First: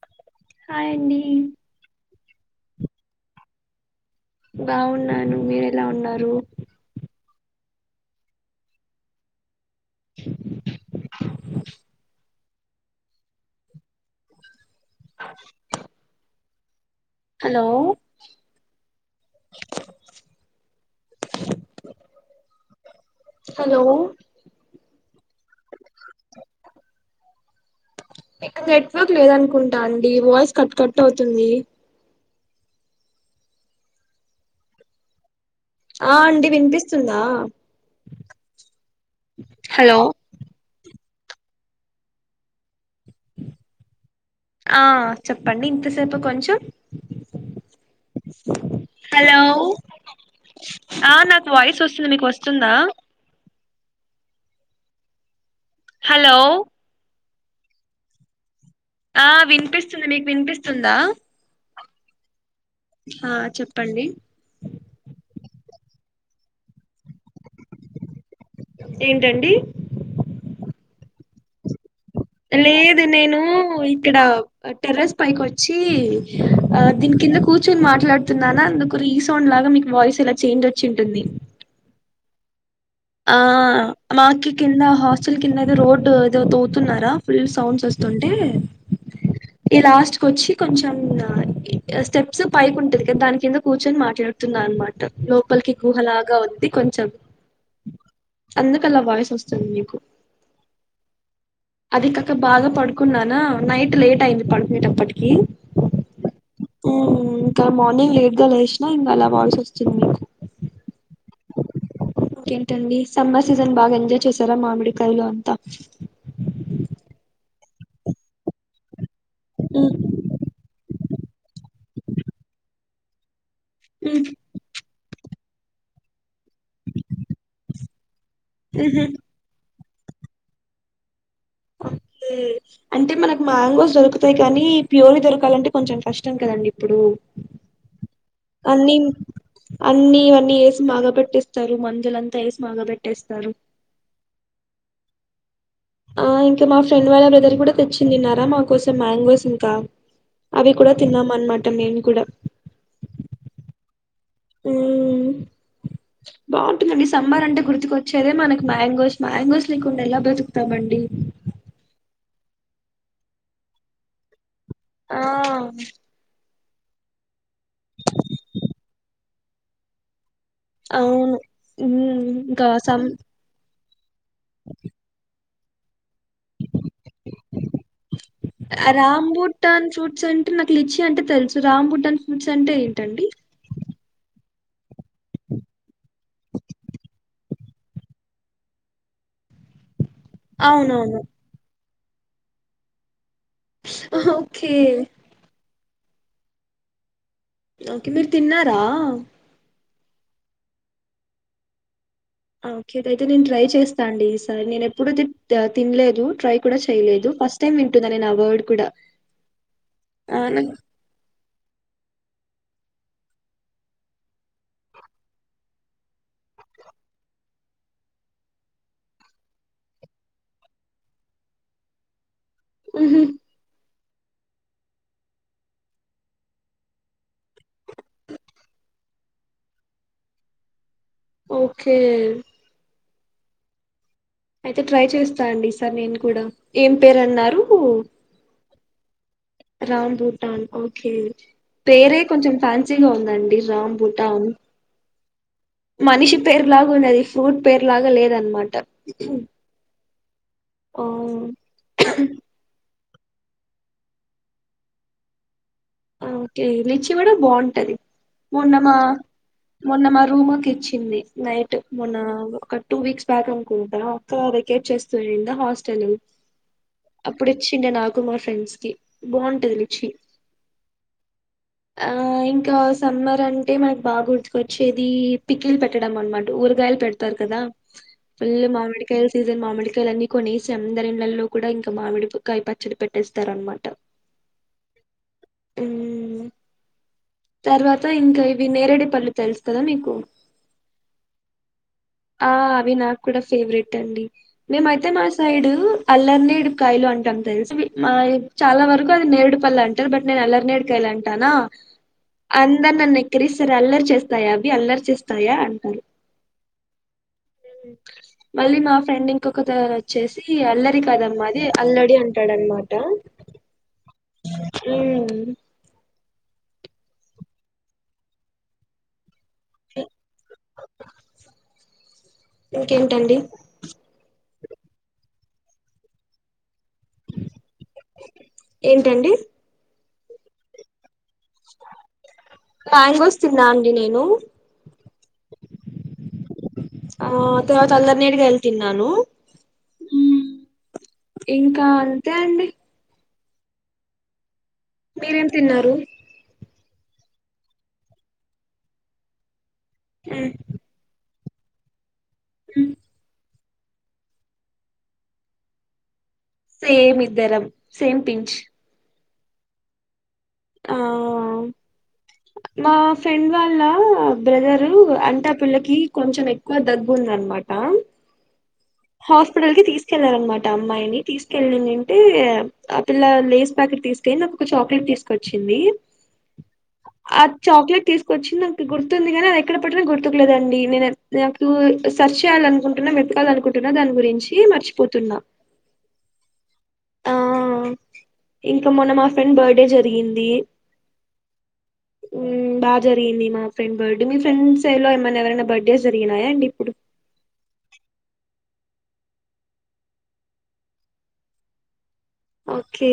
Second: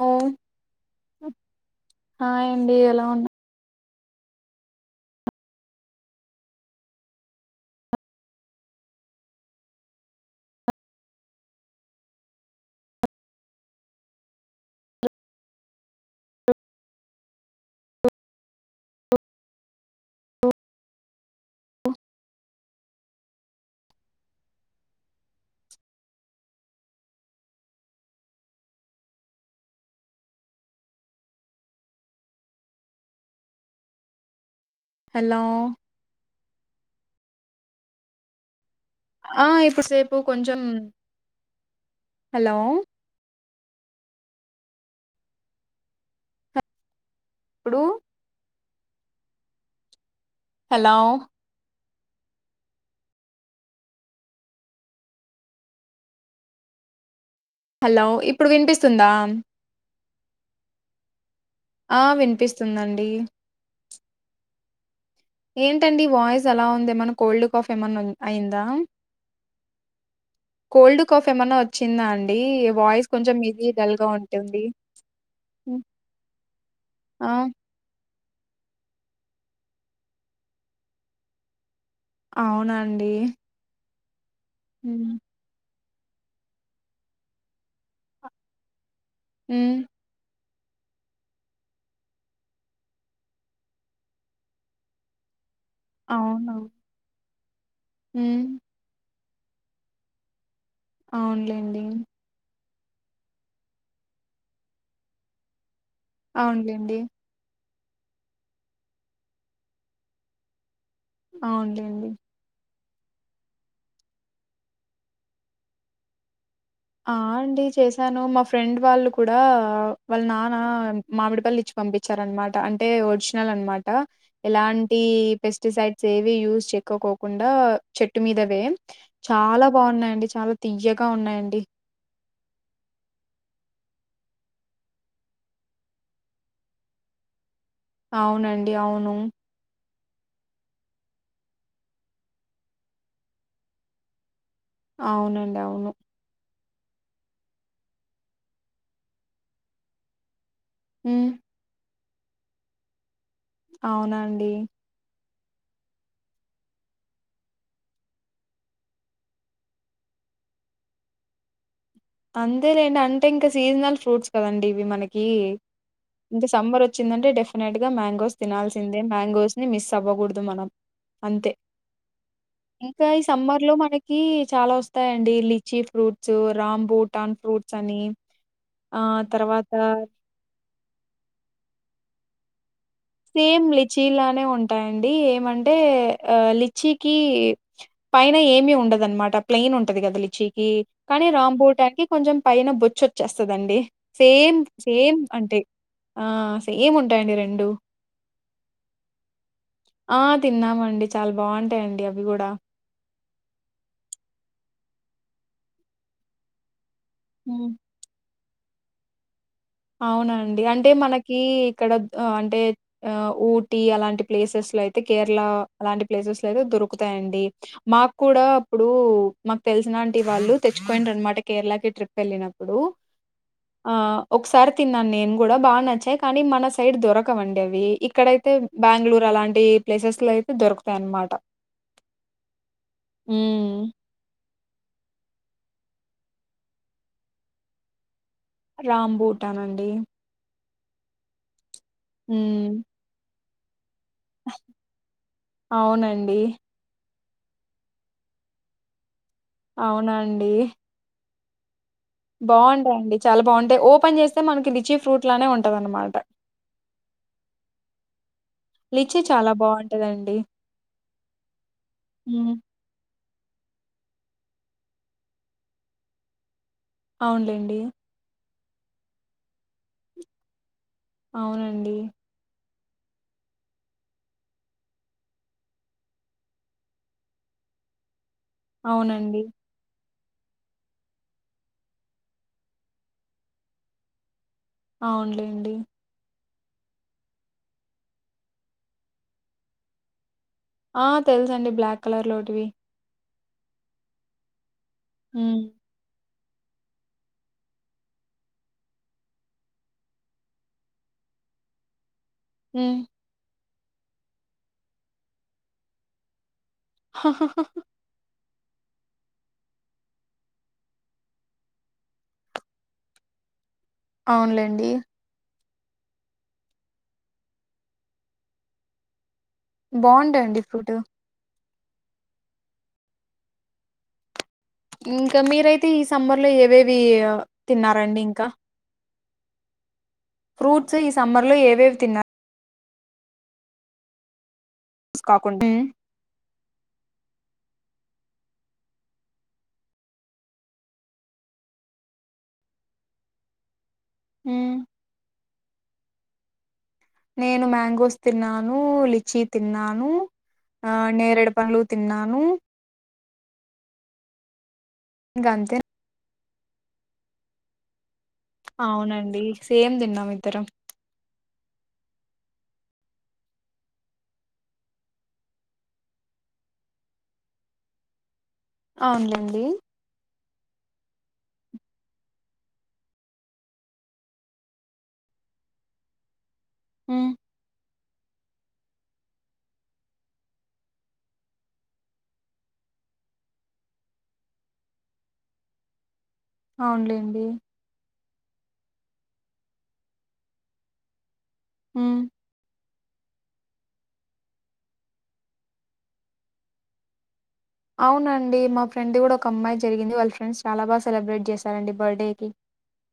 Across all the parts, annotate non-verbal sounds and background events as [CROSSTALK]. ఓ hi అండి hi అండి ఎలా ఉన్నా బావున్నానా అండి మీరు ఎలా ఉన్నారు హలో హలో ఇక్క నెట్వర్క్ లేదనుకుంటా అండి వాయిస్ కట్ కట్ అవుతుంది హలో ఆ అండి వినిపిస్తుందా ఆ ఇప్పుడు హలో సేపు కొంచం హలో ఆ చెప్పండి ఇంతసేపు కొంచెం ప్పుడు హలో హలో ఆ నాకు వాయిస్ వస్తుంది మీకొస్తుందా హలో హలో ఇప్పుడు వినిపిస్ ఆ వినిపిస్తుంది మీక్ వినిపిస్తుందా ఆ వినిపిస్తుందండి ప్పండి ఏంటండి వాయిస్ అలా ఉంది ఏమైన్నా కోల్డ్ కాఫ్ ఏమైన్నా ఏంటండి కోల్డ్ కాఫ్ ఏమన్నా వచ్చి లేదు నేను డల్ గా ఇక్కడ ఉంటుంది టెర్రస్ పైకొచ్చి హ్మ్. ఆ దీనికి కింద కూర్చుని మాట్లాడుతున్నానా అందుకు రీ సౌండ్ లాగా మీకు వాయిస్ ఇలా చేంజ్ వచ్చి ఉంటుంది అవునా ఆ మాకి కింద ఉమ్ హాస్టెల్ కిందైదే రో డ్ ఏదో తవ్వుతున్నారా ఫుల్ సౌండ్స్ వస్తుంటే ఈ లాస్ట్కొచ్చి కొంచెం అ ఈ స్టెప్స్ పైకుంటది కా దాని కింద కూర్చొని మాట్లాడుతున్నా అనమాట లో లోప్పలికి గుహలాగా అవును ఉంది కొంచెం ఉమ్ అందుకలా వాయిస్ అస్ స్తుంది మీకు అవున్లేండి అది కాక బాగా పడుకున్నానా నైట్ లేట్ అయింది పడుకునేటప్పటికి అవున్ డెండి గ మార్నింగ్ లేట్ గా లేషినా ఇంగాలా వాల్సచ్చింది మీకు అవున్లేండి ంటండి సమ్మర్ సీజన్ బాగా ఎంజాయ్ చేసారా మామిడికాయలు అంతా ఆ అండి చేశాను మా ఫ్రెండ్ వాళ్ళు కూడా ఉమ్, వాళ్ళ నాన్న మామిడిపల్లిచ్చి పంపించారన్మాట అంటే ఒర్శినల్ అనమాట ఉమ్, ఎలాంటి పెస్ స్టిసైడ్స్ ఏవి యూస్ చెకోకుండా చెట్టు మీదవే ఉమ్హు. చాలా బాగున్నాయండి చాలా తీయ్యగా ఉన్నాయండి అంటే మనకు మ్యాంగోస్ దొరుకుతాయి కానీ ప్యూర్ దొరకాలంటే కొంచెం కష్టం కదండి ఇప్పుడు ఉ అవునండి అవును అన్ని ఇవన్నీ ఎసి మాగబెట్టేస్తారు మందులంతా ఎసి మాగబెట్టేస్తారు అవునం ఆ ఇంకా మా ఫ్రెండ్ వాళ్ళ బ్రదర్ కూడా తెచ్చిందిన్నారా మా కోసం మ్యాంగోస్ ఇంకా అవి కూడా హ్మ్. తిన్నామన్మాట మేమ్ కూడా అవున అండి [INAUDIBLE] ఈ సమ్మర్ అంటే గుర్తుకువచ్చేదే మనకి మ్యాంగోస్ మ్యాంగోస్ లేకుండా ఎలా బ్రతుకుతామండి [INAUDIBLE] అంతే లేండి అంటే ఇంకా సీజనల్ ఫ్రూట్స్ కదండి ఇవి ఆ మనకి సమ్మర్ వచ్చిందంటే డెఫినెట్గా మ్యాంగోస్ తినాల్సిందే మ్యాంగోస్ ని మిస్ అవ్వకూడదు మనం అవును అంతే ఉమ్ ఇంకా ఈ సమ్మర్ లో మనకి కీ చాలా వస్తాయండి లిచి ఫ్రూట్స్ బూటాన్ ఫ్రూట్స్ అని ఆ తర్వాత లీచీ అంటే తెలుసు రాంబుట్టన్ ఫ్రూట్స్ అంటే ఏంటండి సేమ్ లిచీలానే ఉంటాయండి ఏమంటే ఆ లిచీకి పైన ఏమి ఉండదనమాట ప్లెయిన్ ఉంటది కదా లిచీకి అవునవును కానీ రాంబోటానికి కొంచెం పైన బొచ్చొచ్చేస్తుదండి సేమ్ ఓకే సేమ్ అంటే ఆ సేమ్ ఉంటాయండి రెండు ఓకే మీరు తిన్నారా ఆ తిన్నామండి చాలా బాగుంటాయండి అవి కూడా ఓకే అయితే నేను ట్రై చేస్తా అండి ఈసారి నేను ఎప్పుడు తినలేదు ట్రై కూడా చెయ్యలేదు చేయలేదు ఫస్ట్ హ్మ్. టైమ్ వింటున్నా నేను ఆ వర్డ్ కూడా ఆ అవునండి నాకు- అంటే మనకి ఇక్కడ అంటే ఆ ఊటీ అలాంటి ప్లేసెస్ లో అయితే కేరళ అలాంటి ప్లేసెస్ లో అయితే దొరుకుతాయండి మాకు కూడా అప్పుడు మాకు తెలిసిన ఆంటీ వాళ్ళు తెచ్చుకోయిండ్రు అనమాట కేరళకి ట్రిప్ వెళ్ళినప్పుడు హుమ్ ఒకసారి తిన్నాను నేను కూడా బాగా నచ్చాయి కానీ మన సైడ్ దొరకవండి అవి ఇక్కడైతే బెంగళూరు అలాంటి ప్లేసెస్ లో అయితే దొరుకుతుంది ఓకే హు అయితే ట్రై చేస్తా అండి ఈసారి నేను కూడా ఏం పేరు అన్నారు రాంబూటానండి. రాంభూటన్ పేరే కొంచం హ్మ్. ఫ్యాన్సీగా ఉందండి రామ్ భుట్టాన్ మనిషి అవునండి. పేరు లాగా ఉండది ఫ్రూట్ పేరు లాగా లేదన్నమాట అవునా అవును బాగుంటాయిండి చాలా బాగుంటాయి ఓపెన్ చేస్తే మనకి లీచి ఫ్రూట్ లానే ఉంటాయి ఆ ఓకే లిచి కూడా బాగుంటది మొన్న మా లిచీ చాలా మొన్న మా బావుంటదండి. రూమ్ అక్క ఇచ్చింది నైట్ మొన్న హ్మ్. ఒక టూ వీక్స్ బ్యాక్ అనుకుంటా అక్క వెకేట్ చేస్తూనింద హాస్టల్ అప్పుడు అవునులెండి. ఇచ్చిండే నాకు మా ఫ్రెండ్స్ కి బాగుంటది లిచి అవునండి. ఆ ఇంకా సమ్మర్ అంటే మనకు బాగా గుర్తుకొచ్చేది పిక్కిల్ పెట్టడం అనమాట ఊరగాయలు పెడతారు కదా ఫుల్ మామిడికాయల అవునండి. సీజన్ మామిడికాయలు అన్ని కొనేసి అందరిళ్లలో కూడా ఇంకా మామిడికాయ పచ్చడి పెట్టేస్తారు అన్నమాట అవున్లే తర్వాత ఇంకా ఇవి నేరడీపళ్ళు తెలుసు కదా మీకు ఆ తెలుసు అండి బ్లాక్ కలర్ ఆ లోటివి అవి నాకు కూడా ఫేవరెట్ అండి మేమైతే మా హ్మ్. సైడ్ అల్లని మీరేడికాయలు అంటం తెలుసా మా చాలా వరకు అది నేరేడు పళ్ళు అంటారు బట్ నేను అల్లరినేడుకాయలు అంటాన అందరు హ్మ్. నన్ను ఎక్కిరిస్తారు సరే అల్లరి చేస్తాయా అవి అల్లరి చేస్తాయా అంటారు మళ్ళీ మా ఫ్రెండ్ ఇంకొకతను వచ్చేసి అల్లరి కదమ్మా అది అల్లడి అంటాడనమాట. అవునులేండి ఊమ్ బావుండే అండి ఫోటో ఇంకేంటండి ఇంకా మీరయితే ఈ సమ్మర్ లో ఏవేవి అ తిన్నారండి ఇంకా? ఏంటండి ఫ్రూట్స్ ఈ సమ్మర్లో ఏవేవి తిన్నా మ్యాంగోస్ తిన్నా అండి నేను స్ కాకుండే ఆ తర్వాత అల్లనేరేడు కాయలు తిన్నాను ఉమ్ ఇంకా అంతే అండి హు మీరేం తిన్నారు? నేను మ్యాంగోస్ తిన్నాను, లిచీ తిన్నాను. ఆ నేరేడు పండ్లు తిన్నాను. ఇంగంతే సేమ్ ఇద్దరం సేమ్ పించ్ అవునండి సేమ్ తిన్నామిద్దరం మ్యాగీ మా ఫ్రెండ్ వాళ్ళ బ్రదరు అంటే ఆ పిల్లకి కొంచెం ఎక్కువ దగ్గు ఉందన్న మాట అవునులేండి హాస్పిటల్కి తీసుకెళ్లారన్నమా ట అమ్మాయిని తీసుకెల్లి ఉండింటే ఆ పిల్ల లేస్ ప్యాకెట్ తీసుకొని నాకు ఒక చాక్లట్ తీసు కొచ్చింది హ్మ్. ఆ చాక్లెట్ తీసుకొచ్చింది నాకు గుర్తుంది గానీ అది ఎక్కడ పెట్టానో గుర్తుకులేదండి. నేనన్ నాకు సర్చ్ చేయాలనుకుంటు న్నా వెతకాలి అనుకుంటున్నా దాని గురించి మర్చిపోతున్నా ఆ అవునులేండి ఇంకా మొన్న మా ఫ్రెండ్ బర్త్డే జరిగింది. ఉమ్ ఊ బా జరిగింది మా ఫ్రెండ్ బర్త్డే. మీ ఫ్రెండ్స్ ఏమన్నా ఎవరైనా బర్త్డేస్ జరిగినాయ అండి ఇప్పుడు? అవునండి మా ఫ్రెండ్ది కూడా ఒక అమ్మాయి జరిగింది. వాళ్ళ ఫ్రెండ్స్ చాలా బాగా సెలబ్రేట్ చేశారండి బర్త్డే. ఓకే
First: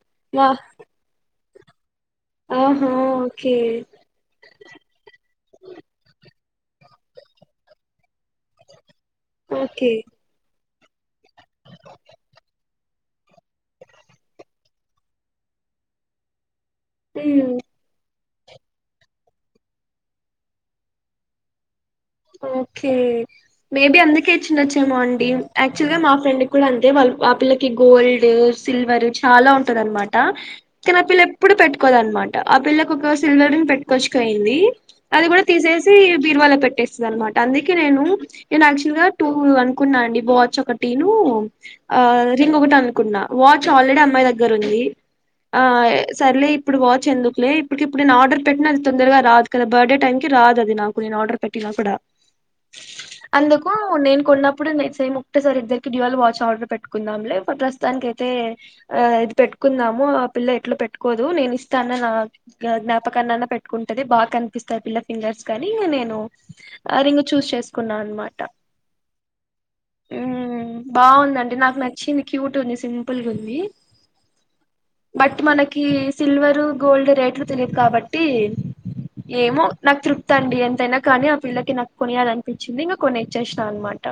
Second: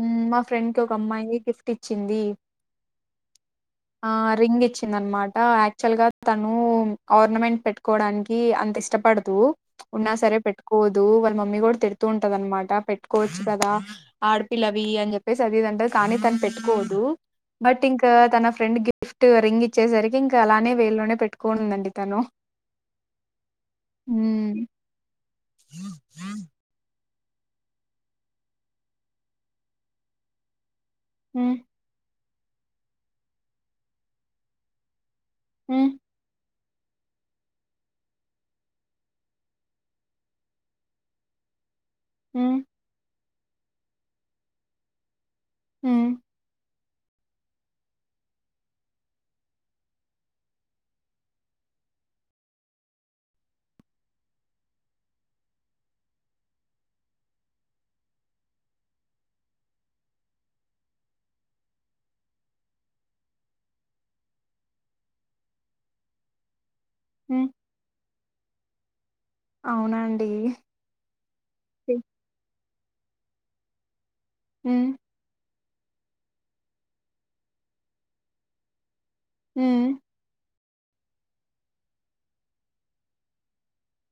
ఊమ్ మా వా ఫ్రెండ్ కి ఒక అమ్మాయి గిప్ట్ ఇచ్చింది. ఆహా ఓకే ఆ రింగ్ ఇచ్చింది అనమాట యాక్చువల్ గా తను ఓర్నమెంట్ పెట్టుకోవడానికి అంత ఇష్టపడదు. ఓకే ఉన్నా సరే పెట్టు కోదు వాళ్ళ మమ్మీ కూడా తిడుతూ ఉంటది అనమాట పెట్టుకోవచ్చు కదా ఆడపిల్లవి అని చెప్పేసి అది ఇది అంటది. కానీ తాను పెట్టుకోదు మ్మ్. బట్ ఇంకా తన ఫ్రెండ్ గిఫ్ట్ రింగ్ ఇచ్చేసరికి ఇంకా అలానే వేల్లోనే పెట్టుకోనుందండి. తను ఓకే మేబీ అందుకే హ్మ్ ఇచ్చుండచ్చేమో అండి. యాక్చువల్ గా మా ఫ్రెండ్ కు కూడా అంతే వాళ్ ఆ పిల్లకి గోల్డ్, సిల్వర్ చాలా ఉంటదన్నమాట. కానీ ఆ పిల్ల ఎప్పుడు హ్మ్ పెట్టుకోదనమాట. ఆ పిల్లకు ఒక సిల్వర్ రింగ్ పెట్టుకొచ్చుకుపోయింది. అది కూడా హ్మ్ తీసేసి బీర్వాల పెట్ స్లనమాట అందుకే నేను నేను యాక్చువల్ గా టూ అనుకున్నా అండి. వాచ్ ఒకటీను ఆ హ్మ్ రింగ్ ఒకటి అనుకున్నా. వాచ్ ఆల్రెడీ అమ్మాయి దగ్గర ఉంది ఆ హ్మ్ సర్లే ఇప్పుడు వాచ్ ఎందుకులే ఇప్పడికి ఇప్పుడు నేను ఆర్డర్ పెట్టిన అది తొందరగా రాదు కద బర్త్డే టైంకి రాదు అది నాకు నేను ఆర్డర్ పెట్టి. టిలప్పుడా. అందుకు నేను కొన్నప్పుడు నేను సేమ్ ఒకటేసారి ఇద్దరికి డ్యూయల్ వాచ్ ఆర్డర్ పెట్టుకుందాంలే ప్రస్తుతానికి. అయితే ఆహ్ అది పెట్టుకుందాము ఆ పిల్ల ఎట్లో పెట్టుకోదు నేను ఇస్తా అన్న నా జ్ఞాపక. కనాన్న పెట్టుకుంటది బాగా కనిపిస్తాది పిల్ల ఫింగర్స్ కానీ ఇంక నేను. ఆ రింగ్ హ్మ్ చూస్ చేసుకున్నా అన్నమాట. అవునండి ఉమ్ బాగుందండి నాకు నచ్చింది క్యూట్ ఉంది. సింపుల్గుంది హ్మ్ బట్ మనకి. కి సిల్వరు గోల్డ్ రేట్లు తెలియదు కాబట్టి. ఏమో హ్మ్ నాకు తృప్తి అండి అం. కానీ ఆ పిల్లకి నాకు కొనియాలనిపించింది ఇంక కొన్నిచ్చేసినా అనమాట.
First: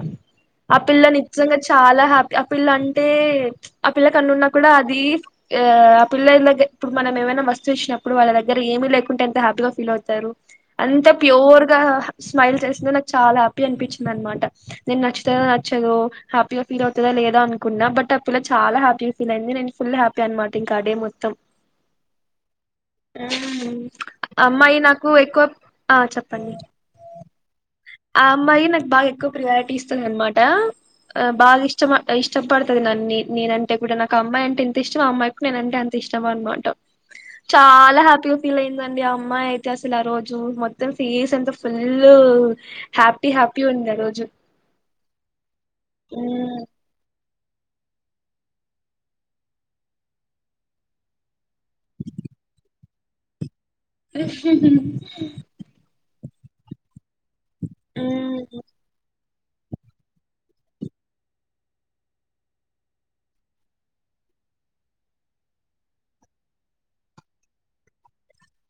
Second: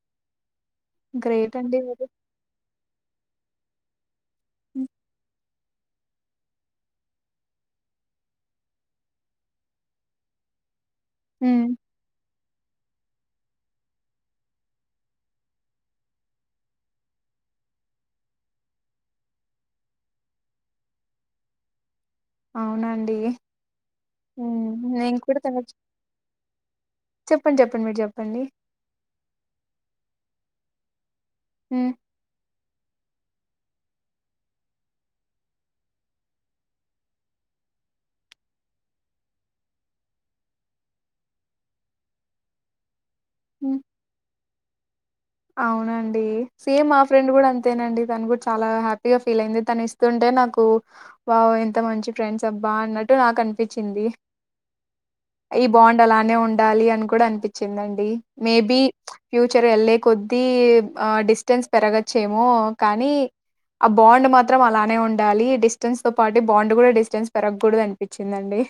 ఆ పిల్ల గ్రేట్ నిజంగా అండి చాలా మీరు హ్యాపీ ఆ పిల్ల అంటే ప్చ్ ఆ పిల్లకన్ను ఉన్నా కూడా అది. ఆహ్ ఆ పిల్ల దగ్గర ఇప్పుడు మన ఏమైనా వస్తువు చూసినప్పుడు వాళ్ళ దగ్గర ఏమీ లేకుంటే ఎంత హ్యాపీగా ఫీల్ అవుతారు. అంత ప్యూర్. హ్మ్ గా స్మైల్ చేసింది నాకు చాలా హ్యాపీ అనిపించింది అనమాట నేను నచ్చుతదో నచ్చదో హ్యాపీగా ఫీల్ అవుతదో. ఏదో అనుకున్నా బట్ ఆ పిల్ల చాలా హ్యాపీ ఫీల్ అయింది నేను ఫుల్ హ్యాపీ అనమాట ఇంకా ఆ డే మొత్తం. అవునండి ఉమ్ ఆ హ్మ్ అమ్మాయి నాకు నేను కూడా ఎక్కువ తన ఆహ్ చెప్పు. పన్నీర్. చెప్పండి చెప్పండి మీరు ఆ చెప్పండి అమ్మాయి నాకు బాగా ఎక్కువ ప్రియారిటీ ఇస్తుంది అనమాట. ఆహ్ బాగా ఇష్టమ హ్మ్ ఇష్టపడు. నన్నీ నేనంటే కూడా నాకు అమ్మాయి అంటే ఇంత ఇష్టమో ఆ అమ్మాయికి కూడా నేనంటే అంత ఇష్టమనమాట. చాలా హ్యాపీగా ఫీల్ అయిందండి ఆ అమ్మాయి అయితే అసలు ఆ రోజు మొత్తం ఫేస్ అంత ఫుల్. హ్యాపీ హ్యాపీ హ్మ్ ఉంది ఆ రోజు. అవునండి ఉమ్ సేమ్ మా ఫ్రెండ్ కూడా. అంతేనండి తను కూడా చాలా హ్యాపీగా ఫీల్ అయింది తను ఇస్తుంటే నాకు వావ్ ఎంత మంచి ఫ్రెండ్స్. బాగున్నట్టు నాకు అనిపించింది ఏ బాగుండాల. నే ఉండాలి అని కూడా అనిపించింది అండి మే బి ఫ్యూచర్ వెళ్ళే. కొద్ది ఆ డిస్టెన్స్ పెరగచ్చేమో కానీ. ఆ బాండ్ మాత్రం అలానే ఉండాలి ఈ డిస్టెన్స్ తో పాటు బాండ్ కూడా డిస్టెన్స్ పెరగకూడదు అనిపించింది. పించిందండీ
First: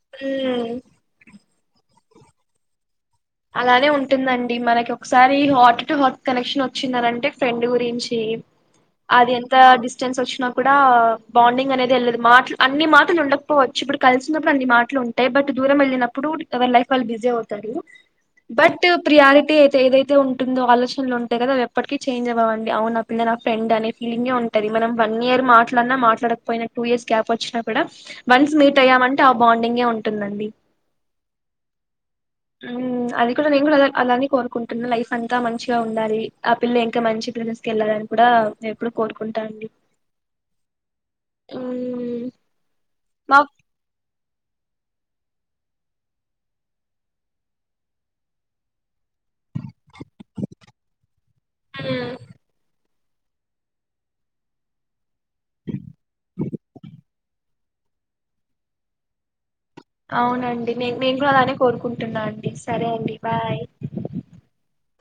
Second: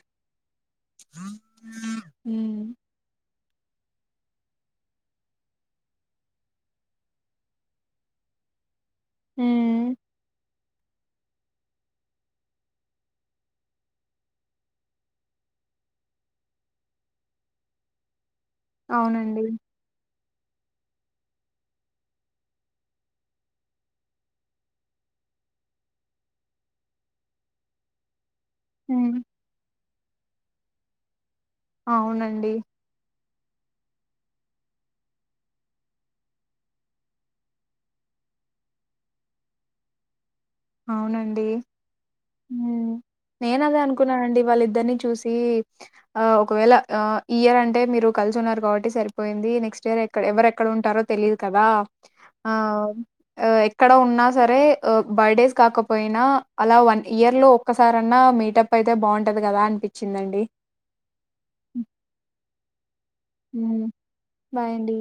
ఉమ్. అలానే ఉంటుందండి మనకి ఒకసారి హాట్ టు హాట్ కనెక్షన్ వచ్చిందనంటే ఫ్రెండ్ గురించి. అది ఎంత హ్మ్. డిస్టెన్స్ వచ్చినా. కూడా బాండింగ్ అనేది వెళ్ళదు మాటలు అన్ని మాటలు ఉండకపోవచ్చు ఇప్పుడు కలిసి ఉన్నప్పుడు అన్ని మాటలు ఉంటాయి బట్. దూరం వెళ్ళినప్పుడు ఎవరి లైఫ్ వాళ్ళు బిజీ అవుతారు బట్ అవునండి. ప్రియారిటీ అయితే ఏదైతే ఉం. ఉంటుందో ఆలోచనలు ఉంటాయి కదా అవి ఎప్పటికీ చేంజ్ అవ్వవండి అవును నా పిల్ల నా ఫ్రెండ్ అనే ఫీలింగే ఉంటది మనం వన్ ఇయర్. మాట్లాడినా మాట్లాడకపోయినా టూ ఇయర్స్ గ్యాప్ వచ్చినా కూడా. వన్స్ మీట్ హ్మ్. అయ్యామంటే ఆ బాండింగే ఉంటుందండి. అవునండి. ఉమ్, అది కూడా నేను కూడా అలానే కోరుకుంటున్నా లైఫ్ అంతా మంచిగా ఉండాలి ఆ పిల్ల ఇంకా మంచి [UNINTELLIGIBLE] వెళ్ళాలి ఆహ్ నేను ఎప్పుడు కోరుకుంటా అండి. అవునండి ఉమ్, ఉమ్ మా నేనదే అనుకున్నానండి. వాళ్ళిద్దరిని చూసి ఆహ్ ఒకవేళ ఈ ఇయర్ అంటే మీరు కలిసి ఉన్నారు కాబట్టి సరి. పోయింది నెక్స్ట్ ఇయర్ ఎవరు ఎక్కడ ఉంటారో తెలిదు కదా ఉమ్, ఆహ్ ఎక్కడ ఉన్నా సరే ఆహ్ బర్త్డేస్. కాకపోయినా అలా వన్ ఇయర్ లో ఒక్కసారన్నా మీటప్ అయితే బాగుంటది కదా అని. అవునండి నే నేన్ గుడ అలానే కోరుకుంటున్నా అండి సరే అండి. బాయ్ మ్ బాయండి.